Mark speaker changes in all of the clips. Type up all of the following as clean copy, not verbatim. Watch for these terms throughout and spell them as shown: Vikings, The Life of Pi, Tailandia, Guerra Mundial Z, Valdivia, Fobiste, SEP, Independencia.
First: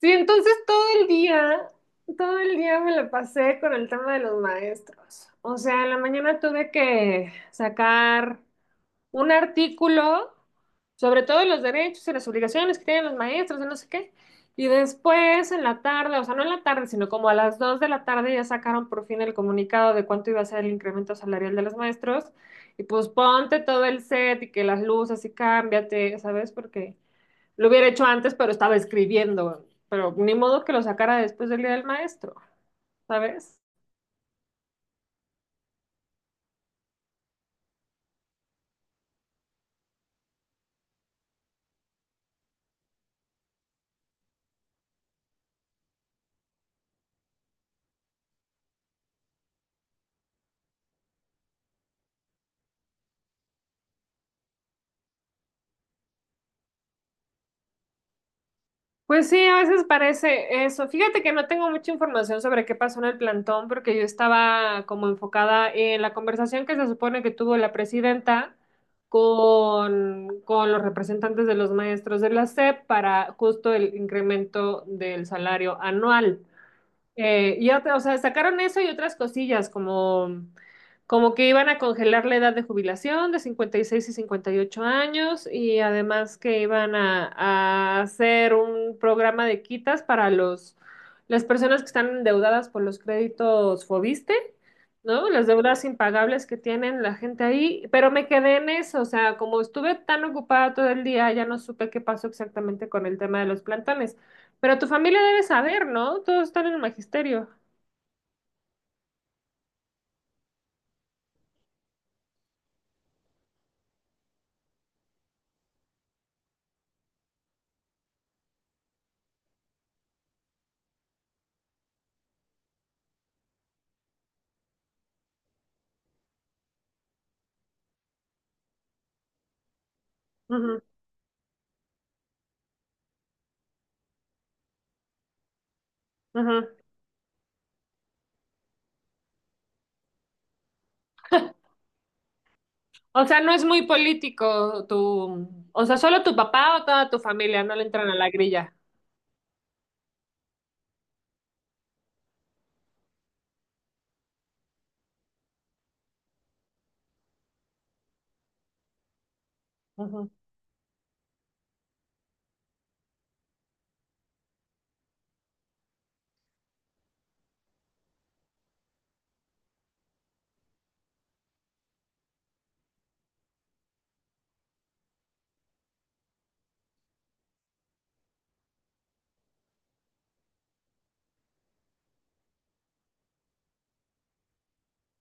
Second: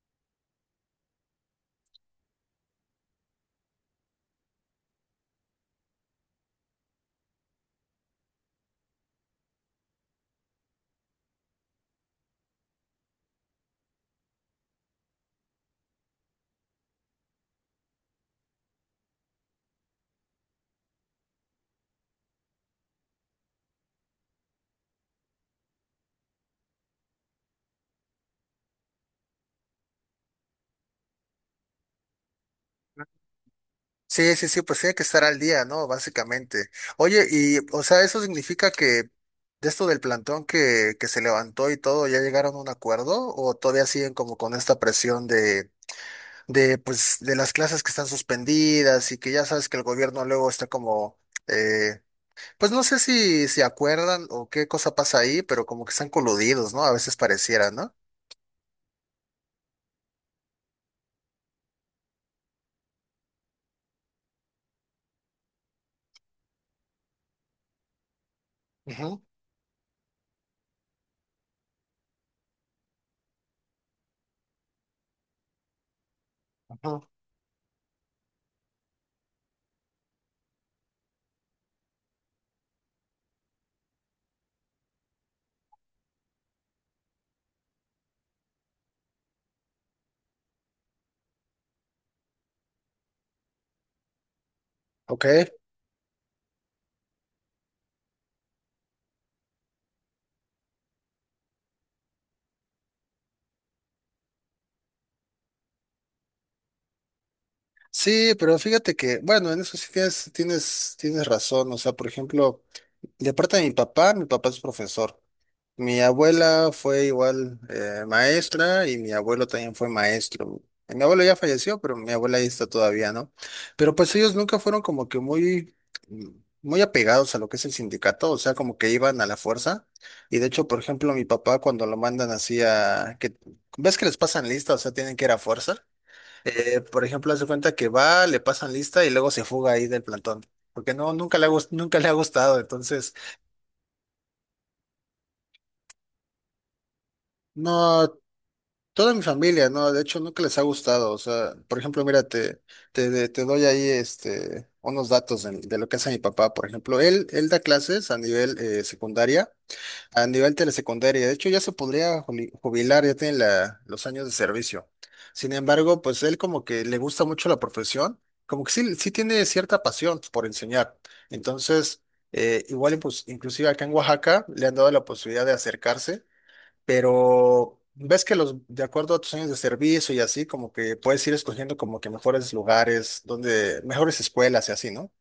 Speaker 1: Sí, entonces todo el día me la pasé con el tema de los maestros. O sea, en la mañana tuve que sacar un artículo sobre todo los derechos y las obligaciones que tienen los maestros, y no sé qué. Y después en la tarde, o sea, no en la tarde, sino como a las 2 de la tarde ya sacaron por fin el comunicado de cuánto iba a ser el incremento salarial de los maestros. Y pues ponte todo el set y que las luces y cámbiate, ¿sabes? Porque lo hubiera hecho antes, pero estaba escribiendo, pero ni modo que lo sacara después del día del maestro, ¿sabes?
Speaker 2: Sí, sí, sí, pues tiene que estar al día, ¿no? Básicamente. Oye, y, o sea, eso significa que de esto del plantón que se levantó y todo, ¿ya llegaron a un acuerdo? ¿O todavía siguen como con esta presión de, pues, de las clases que están suspendidas y que ya sabes que el gobierno luego está como, eh, pues no sé si se acuerdan o qué cosa pasa ahí, pero como que están coludidos, ¿no? A veces pareciera, ¿no?
Speaker 1: Pues sí, a veces parece eso. Fíjate que no tengo mucha información sobre qué pasó en el plantón porque yo estaba como enfocada en la conversación que se supone que tuvo la presidenta
Speaker 2: Ujú,
Speaker 1: con los representantes de los maestros de la SEP para justo el incremento del salario anual.
Speaker 2: ujú.
Speaker 1: Y otra, o sea, sacaron eso y otras cosillas, como, como que iban a congelar la edad de jubilación de 56 y 58 años, y además que iban a hacer un programa de quitas para las personas que están endeudadas por los créditos Fobiste,
Speaker 2: Ok.
Speaker 1: ¿no? Las deudas impagables que tienen la gente ahí, pero me quedé en eso, o sea, como estuve tan ocupada todo el día, ya no supe qué pasó exactamente con el tema de los plantones. Pero tu familia debe saber, ¿no? Todos están en el magisterio.
Speaker 2: Sí, pero fíjate que, bueno, en eso sí tienes razón. O sea, por ejemplo, de parte de mi papá es profesor. Mi abuela fue igual maestra y mi abuelo también fue maestro. Mi abuelo ya falleció, pero mi abuela ahí está todavía, ¿no? Pero pues ellos nunca fueron como que muy, muy apegados a lo que es el sindicato, o sea, como que iban a la fuerza. Y de hecho, por
Speaker 1: Ujú,
Speaker 2: ejemplo, mi papá cuando lo mandan así a que, ¿ves que les pasan lista? O sea, tienen que ir a fuerza.
Speaker 1: ujú.
Speaker 2: Por ejemplo, hace cuenta que va, le pasan lista y luego se fuga ahí del plantón, porque no, nunca le ha, nunca le ha gustado, entonces,
Speaker 1: O sea, no es muy político tu... O sea, solo tu papá o toda tu familia no le entran a
Speaker 2: no,
Speaker 1: la grilla.
Speaker 2: toda mi familia, no, de hecho, nunca les ha gustado, o sea, por ejemplo, mira, te, te doy ahí, unos datos de lo que hace mi papá, por ejemplo, él da clases a nivel secundaria, a
Speaker 1: Ujú,
Speaker 2: nivel telesecundaria, de hecho ya se podría jubilar, ya tiene los años de servicio. Sin embargo, pues él como que le gusta mucho la profesión, como que sí tiene cierta pasión por enseñar. Entonces, igual y pues inclusive acá en Oaxaca le han dado la posibilidad de acercarse, pero ves que los, de acuerdo a tus años de servicio y así, como que puedes ir escogiendo como que mejores lugares, donde, mejores escuelas y así, ¿no?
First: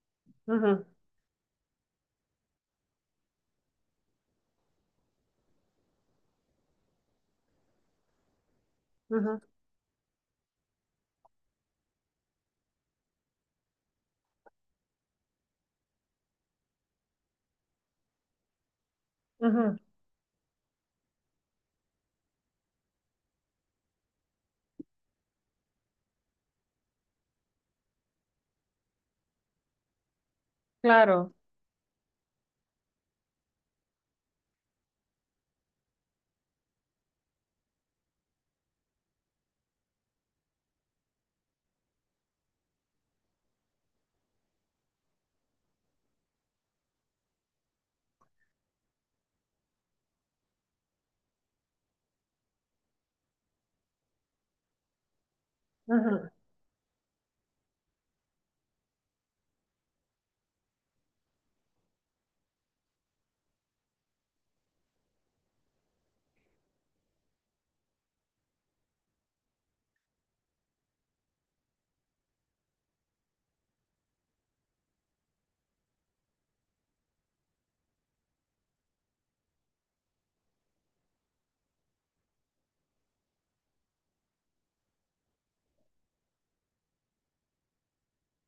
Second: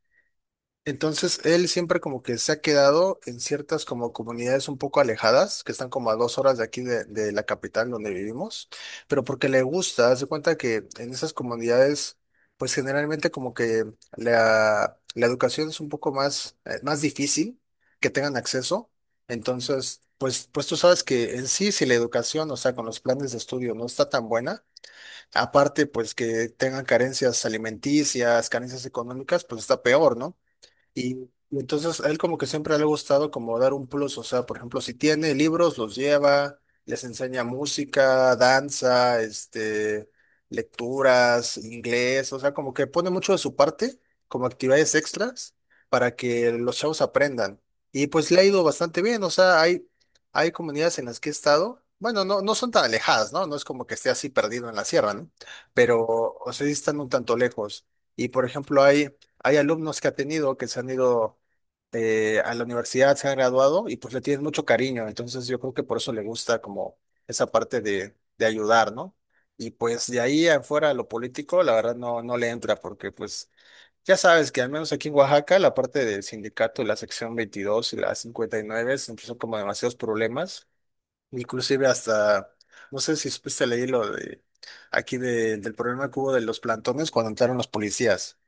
Speaker 1: ujú,
Speaker 2: Entonces, él siempre como que se ha quedado en ciertas como comunidades un poco alejadas, que están como a 2 horas de aquí de la capital donde vivimos, pero
Speaker 1: ujú,
Speaker 2: porque le gusta, hace cuenta que en esas comunidades, pues generalmente como que la educación es un poco más, más difícil que tengan acceso.
Speaker 1: ujú.
Speaker 2: Entonces, pues, pues tú sabes que en sí, si la educación, o sea, con los planes de estudio no está tan buena, aparte pues que tengan carencias alimenticias, carencias económicas, pues está peor, ¿no? Y,
Speaker 1: Claro.
Speaker 2: y entonces a él como que siempre le ha gustado como dar un plus, o sea, por ejemplo, si tiene libros, los lleva, les enseña música, danza, este, lecturas, inglés, o sea, como que pone mucho de su parte como actividades extras para que los chavos aprendan. Y pues le ha ido bastante bien, o sea, hay comunidades en las que he estado, bueno, no, no son tan alejadas, ¿no? No es como que esté así perdido en la sierra, ¿no? Pero,
Speaker 1: Ujú.
Speaker 2: o sea, sí están un tanto lejos. Y por ejemplo, Hay alumnos que ha tenido que se han ido a la universidad, se han graduado y pues le tienen mucho cariño. Entonces yo creo que por eso le gusta como esa parte de ayudar, ¿no? Y pues de ahí afuera lo político, la verdad no, no le entra porque pues ya sabes que al menos aquí en Oaxaca la parte del sindicato, la sección 22 y la 59 siempre empezó como demasiados problemas. Inclusive hasta, no sé si supiste leer lo de aquí del problema que hubo de los plantones cuando entraron los policías.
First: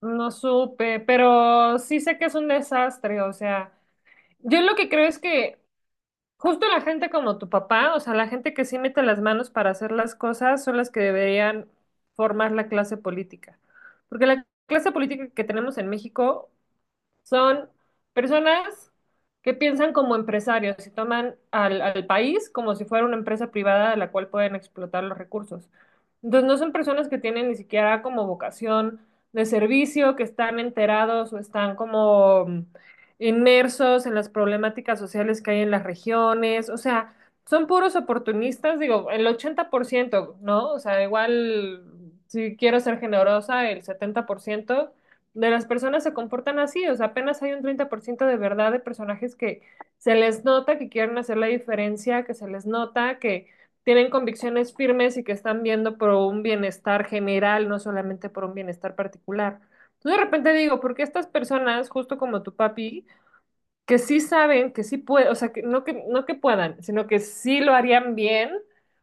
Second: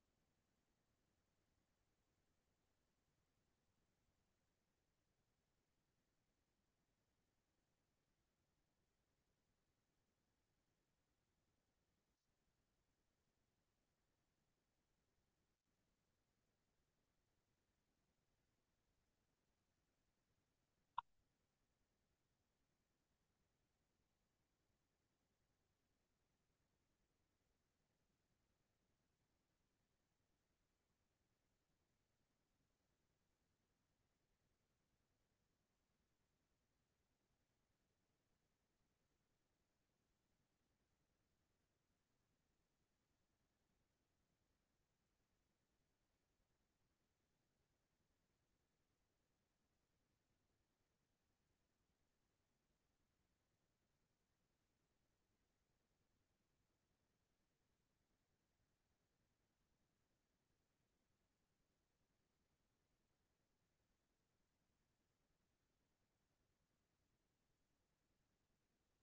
Speaker 1: No supe, pero sí sé que es un desastre. O sea, yo lo que creo es que justo la gente como tu papá, o sea, la gente que sí mete las manos para hacer las cosas, son las que deberían formar la clase política. Porque la clase política que tenemos en México son personas que piensan como empresarios y toman al país como si fuera una empresa privada de la cual pueden explotar los recursos. Entonces no son personas que tienen ni siquiera como vocación de servicio, que están enterados o están como inmersos en las problemáticas sociales que hay en las regiones. O sea, son puros oportunistas, digo, el 80%, ¿no? O sea, igual si quiero ser generosa, el 70% de las personas se comportan así, o sea, apenas hay un 30% de verdad de personajes que se les nota que quieren hacer la diferencia, que se les nota que tienen convicciones firmes y que están viendo por un bienestar general, no solamente por un bienestar particular. Entonces de repente digo, ¿por qué estas personas, justo como tu papi, que sí saben, que sí pueden, o sea, que no que, no que puedan, sino que sí lo harían bien,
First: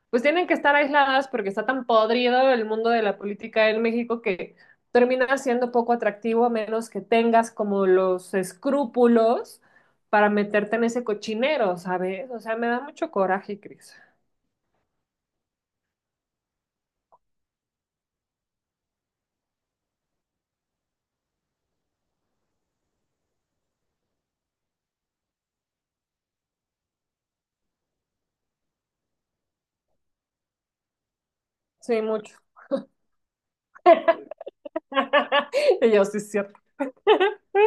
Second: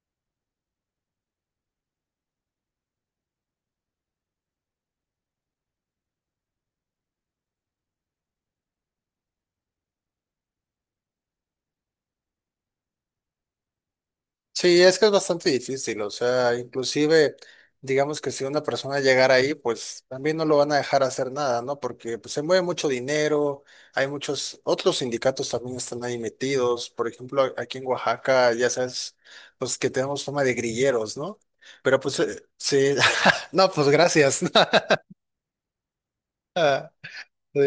Speaker 1: pues tienen que estar aisladas porque está tan podrido el mundo de la política en México que termina siendo poco atractivo a menos que tengas como los escrúpulos para meterte en ese cochinero, ¿sabes? O sea, me da mucho coraje, Cris.
Speaker 2: Sí, es que es bastante difícil, o sea, inclusive, digamos que si una persona llegara ahí, pues también no lo van a dejar hacer nada, ¿no? Porque pues, se mueve mucho dinero, hay muchos, otros sindicatos también están ahí metidos, por ejemplo, aquí en Oaxaca, ya sabes, pues que tenemos fama de grilleros, ¿no? Pero
Speaker 1: Sí,
Speaker 2: pues,
Speaker 1: mucho.
Speaker 2: sí, no, pues gracias.
Speaker 1: Y yo sí es cierto.
Speaker 2: Ah, sí.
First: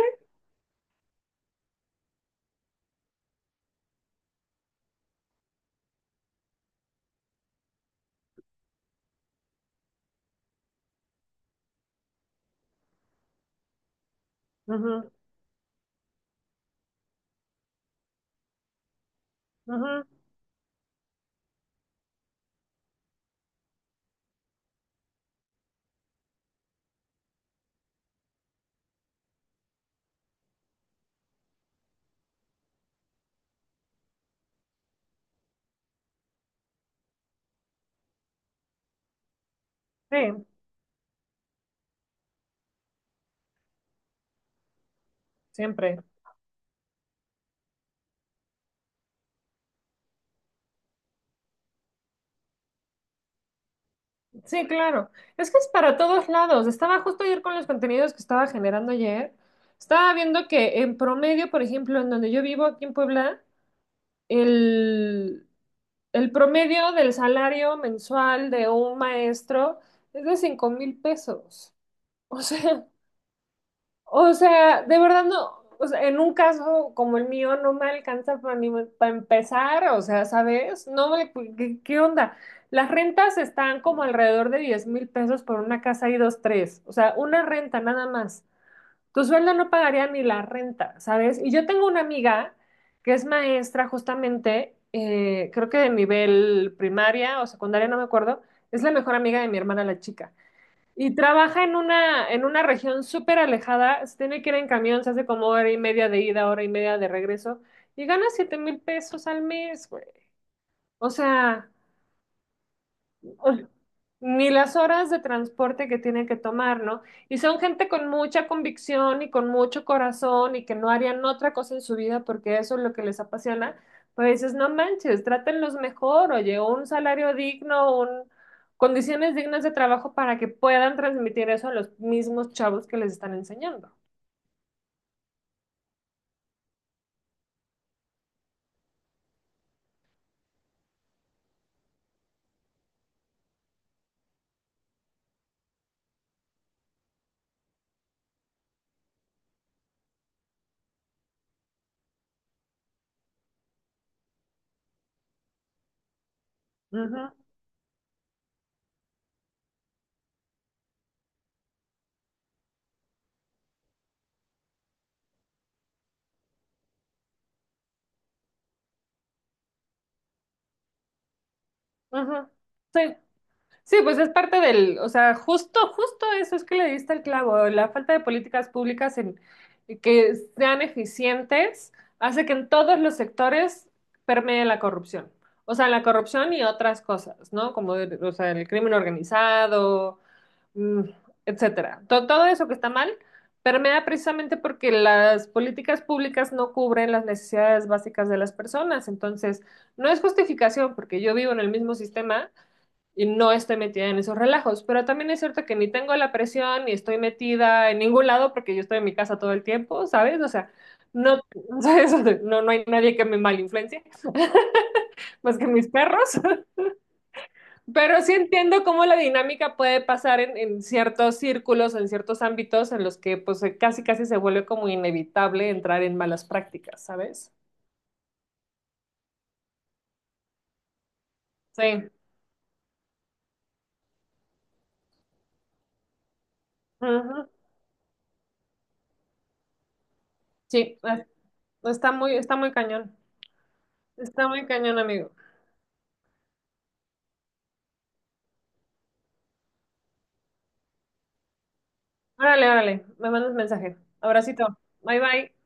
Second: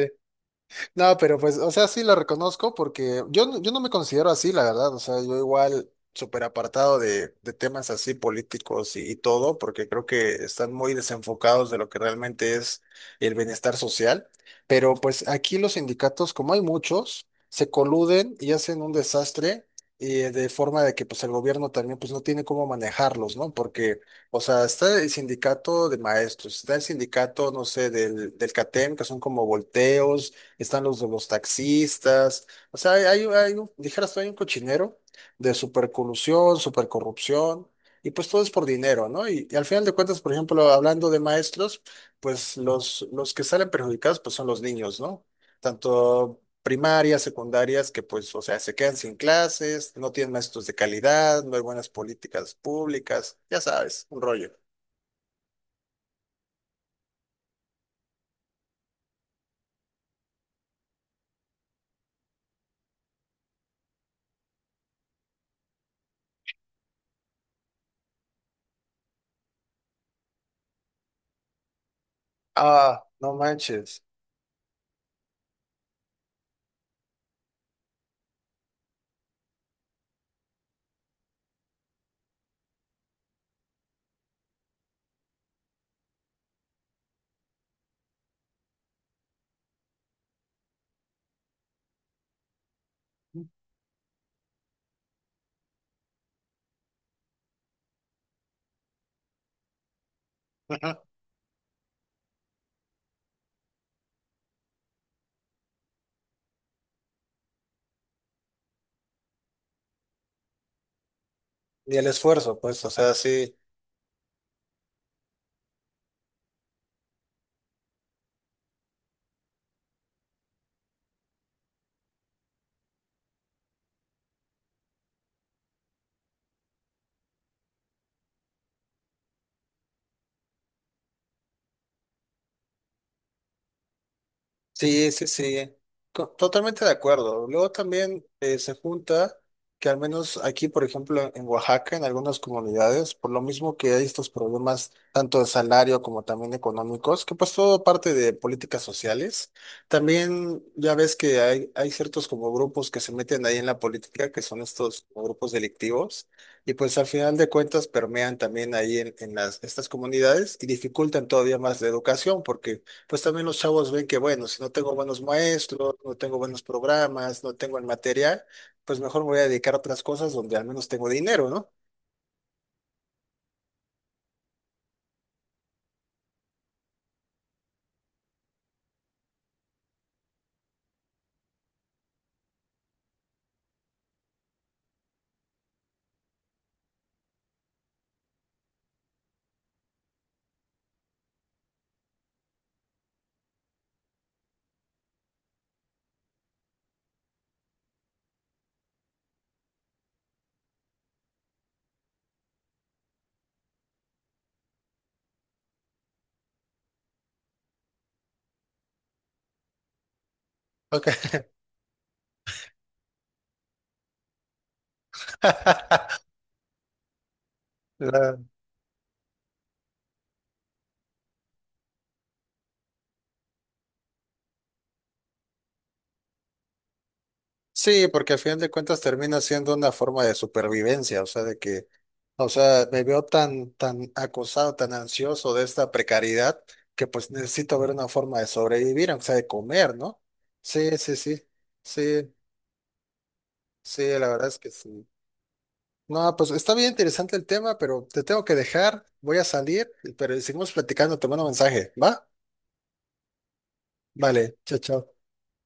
Speaker 2: No, pero pues, o sea, sí lo reconozco porque yo, yo no me considero así, la verdad. O sea, yo igual súper apartado de temas así políticos y todo, porque creo que están muy desenfocados de lo que realmente es el bienestar social. Pero
Speaker 1: Ujú,
Speaker 2: pues aquí los sindicatos, como hay muchos, se coluden y hacen un desastre
Speaker 1: ujú.
Speaker 2: y de forma de que pues el gobierno también pues no tiene cómo manejarlos, ¿no? Porque... O sea, está el sindicato de maestros, está el sindicato, no sé, del CATEM, que son como volteos, están los de los taxistas, o sea, hay un, dijeras tú, hay un cochinero de supercolusión, supercorrupción, y pues todo es por dinero, ¿no? Y al final de cuentas, por
Speaker 1: Sí,
Speaker 2: ejemplo, hablando de maestros, pues los que salen perjudicados, pues son los niños, ¿no?
Speaker 1: siempre.
Speaker 2: Tanto primarias, secundarias, que pues, o sea, se quedan sin clases, no tienen maestros de calidad, no hay buenas políticas públicas, ya sabes, un rollo.
Speaker 1: Sí, claro. Es que es para todos lados. Estaba justo ayer con los contenidos que estaba generando ayer. Estaba viendo que en promedio, por ejemplo, en donde yo vivo aquí en Puebla, el, el promedio del salario mensual de un maestro es de 5,000 pesos. O sea,
Speaker 2: Ah, no manches.
Speaker 1: o sea, de verdad no, o sea, en un caso como el mío no me alcanza para ni para empezar, o sea, ¿sabes? No me, ¿qué onda? Las rentas están como alrededor de 10,000 pesos por una casa y dos, tres, o sea, una renta nada más. Tu sueldo no pagaría ni la renta, ¿sabes? Y yo tengo una amiga que es maestra justamente, creo que de nivel primaria o secundaria, no me acuerdo, es la mejor amiga de mi hermana la chica. Y trabaja en una región súper alejada, se tiene que ir en camión, se hace como hora y media de ida, hora y media de regreso, y gana 7,000 pesos al mes, güey. O sea,
Speaker 2: Ni el esfuerzo, pues, o sea, sí.
Speaker 1: ni las horas de transporte que tienen que tomar, ¿no? Y son gente con mucha convicción y con mucho corazón y que no harían otra cosa en su vida porque eso es lo que les apasiona, pues dices, no manches, trátenlos mejor, oye, un salario digno, un... condiciones dignas de trabajo para que puedan transmitir eso a los mismos chavos que les están enseñando.
Speaker 2: Sí, sí, sí, totalmente de acuerdo. Luego también se junta que al menos aquí, por ejemplo, en Oaxaca, en algunas comunidades, por lo mismo que hay estos problemas tanto de salario como también económicos, que pues todo parte de políticas sociales, también ya ves que hay ciertos como grupos que se meten ahí en la política, que son estos como grupos delictivos, y pues al final de cuentas permean también ahí en estas comunidades y dificultan todavía más la educación, porque pues también los chavos ven que, bueno, si no tengo buenos maestros, no tengo buenos programas, no tengo el material, pues mejor me voy a dedicar a otras cosas donde al menos tengo dinero, ¿no?
Speaker 1: Ujú, ujú. Sí, sí, pues es parte del, o sea, justo eso es que le diste el clavo. La falta de políticas públicas en que sean eficientes hace que en todos los sectores permee la corrupción. O sea, la corrupción y otras cosas, ¿no? Como, o sea, el crimen organizado, mm, etcétera. Todo eso que está mal permea precisamente porque las políticas públicas no cubren las necesidades básicas de las personas. Entonces, no es justificación porque yo vivo en el mismo sistema y no esté metida en esos relajos. Pero también es cierto que ni tengo la presión ni estoy metida en ningún lado porque yo estoy en mi casa todo el tiempo, ¿sabes? O sea, no,
Speaker 2: Ok.
Speaker 1: ¿sabes? No, no hay nadie que me malinfluencie, más que mis perros. Pero sí
Speaker 2: La-
Speaker 1: entiendo cómo la dinámica puede pasar en ciertos círculos, en ciertos ámbitos en los que pues casi casi se vuelve como inevitable entrar en malas prácticas, ¿sabes?
Speaker 2: sí, porque al final de cuentas termina siendo una forma de supervivencia, o sea, de que,
Speaker 1: Sí.
Speaker 2: o sea, me veo tan, tan acosado, tan ansioso de esta precariedad, que pues
Speaker 1: Ujú.
Speaker 2: necesito ver una forma de sobrevivir, aunque sea de comer, ¿no? Sí,
Speaker 1: Sí,
Speaker 2: sí, sí,
Speaker 1: está
Speaker 2: sí,
Speaker 1: muy, está muy cañón.
Speaker 2: sí, la
Speaker 1: Está
Speaker 2: verdad es
Speaker 1: muy
Speaker 2: que
Speaker 1: cañón,
Speaker 2: sí.
Speaker 1: amigo.
Speaker 2: No, pues está bien interesante el tema, pero te tengo que dejar, voy a salir, pero seguimos platicando, te mando mensaje, ¿va?
Speaker 1: Órale, órale, me mandas mensaje.
Speaker 2: Vale,
Speaker 1: Abracito.
Speaker 2: chao, chao.
Speaker 1: Bye bye.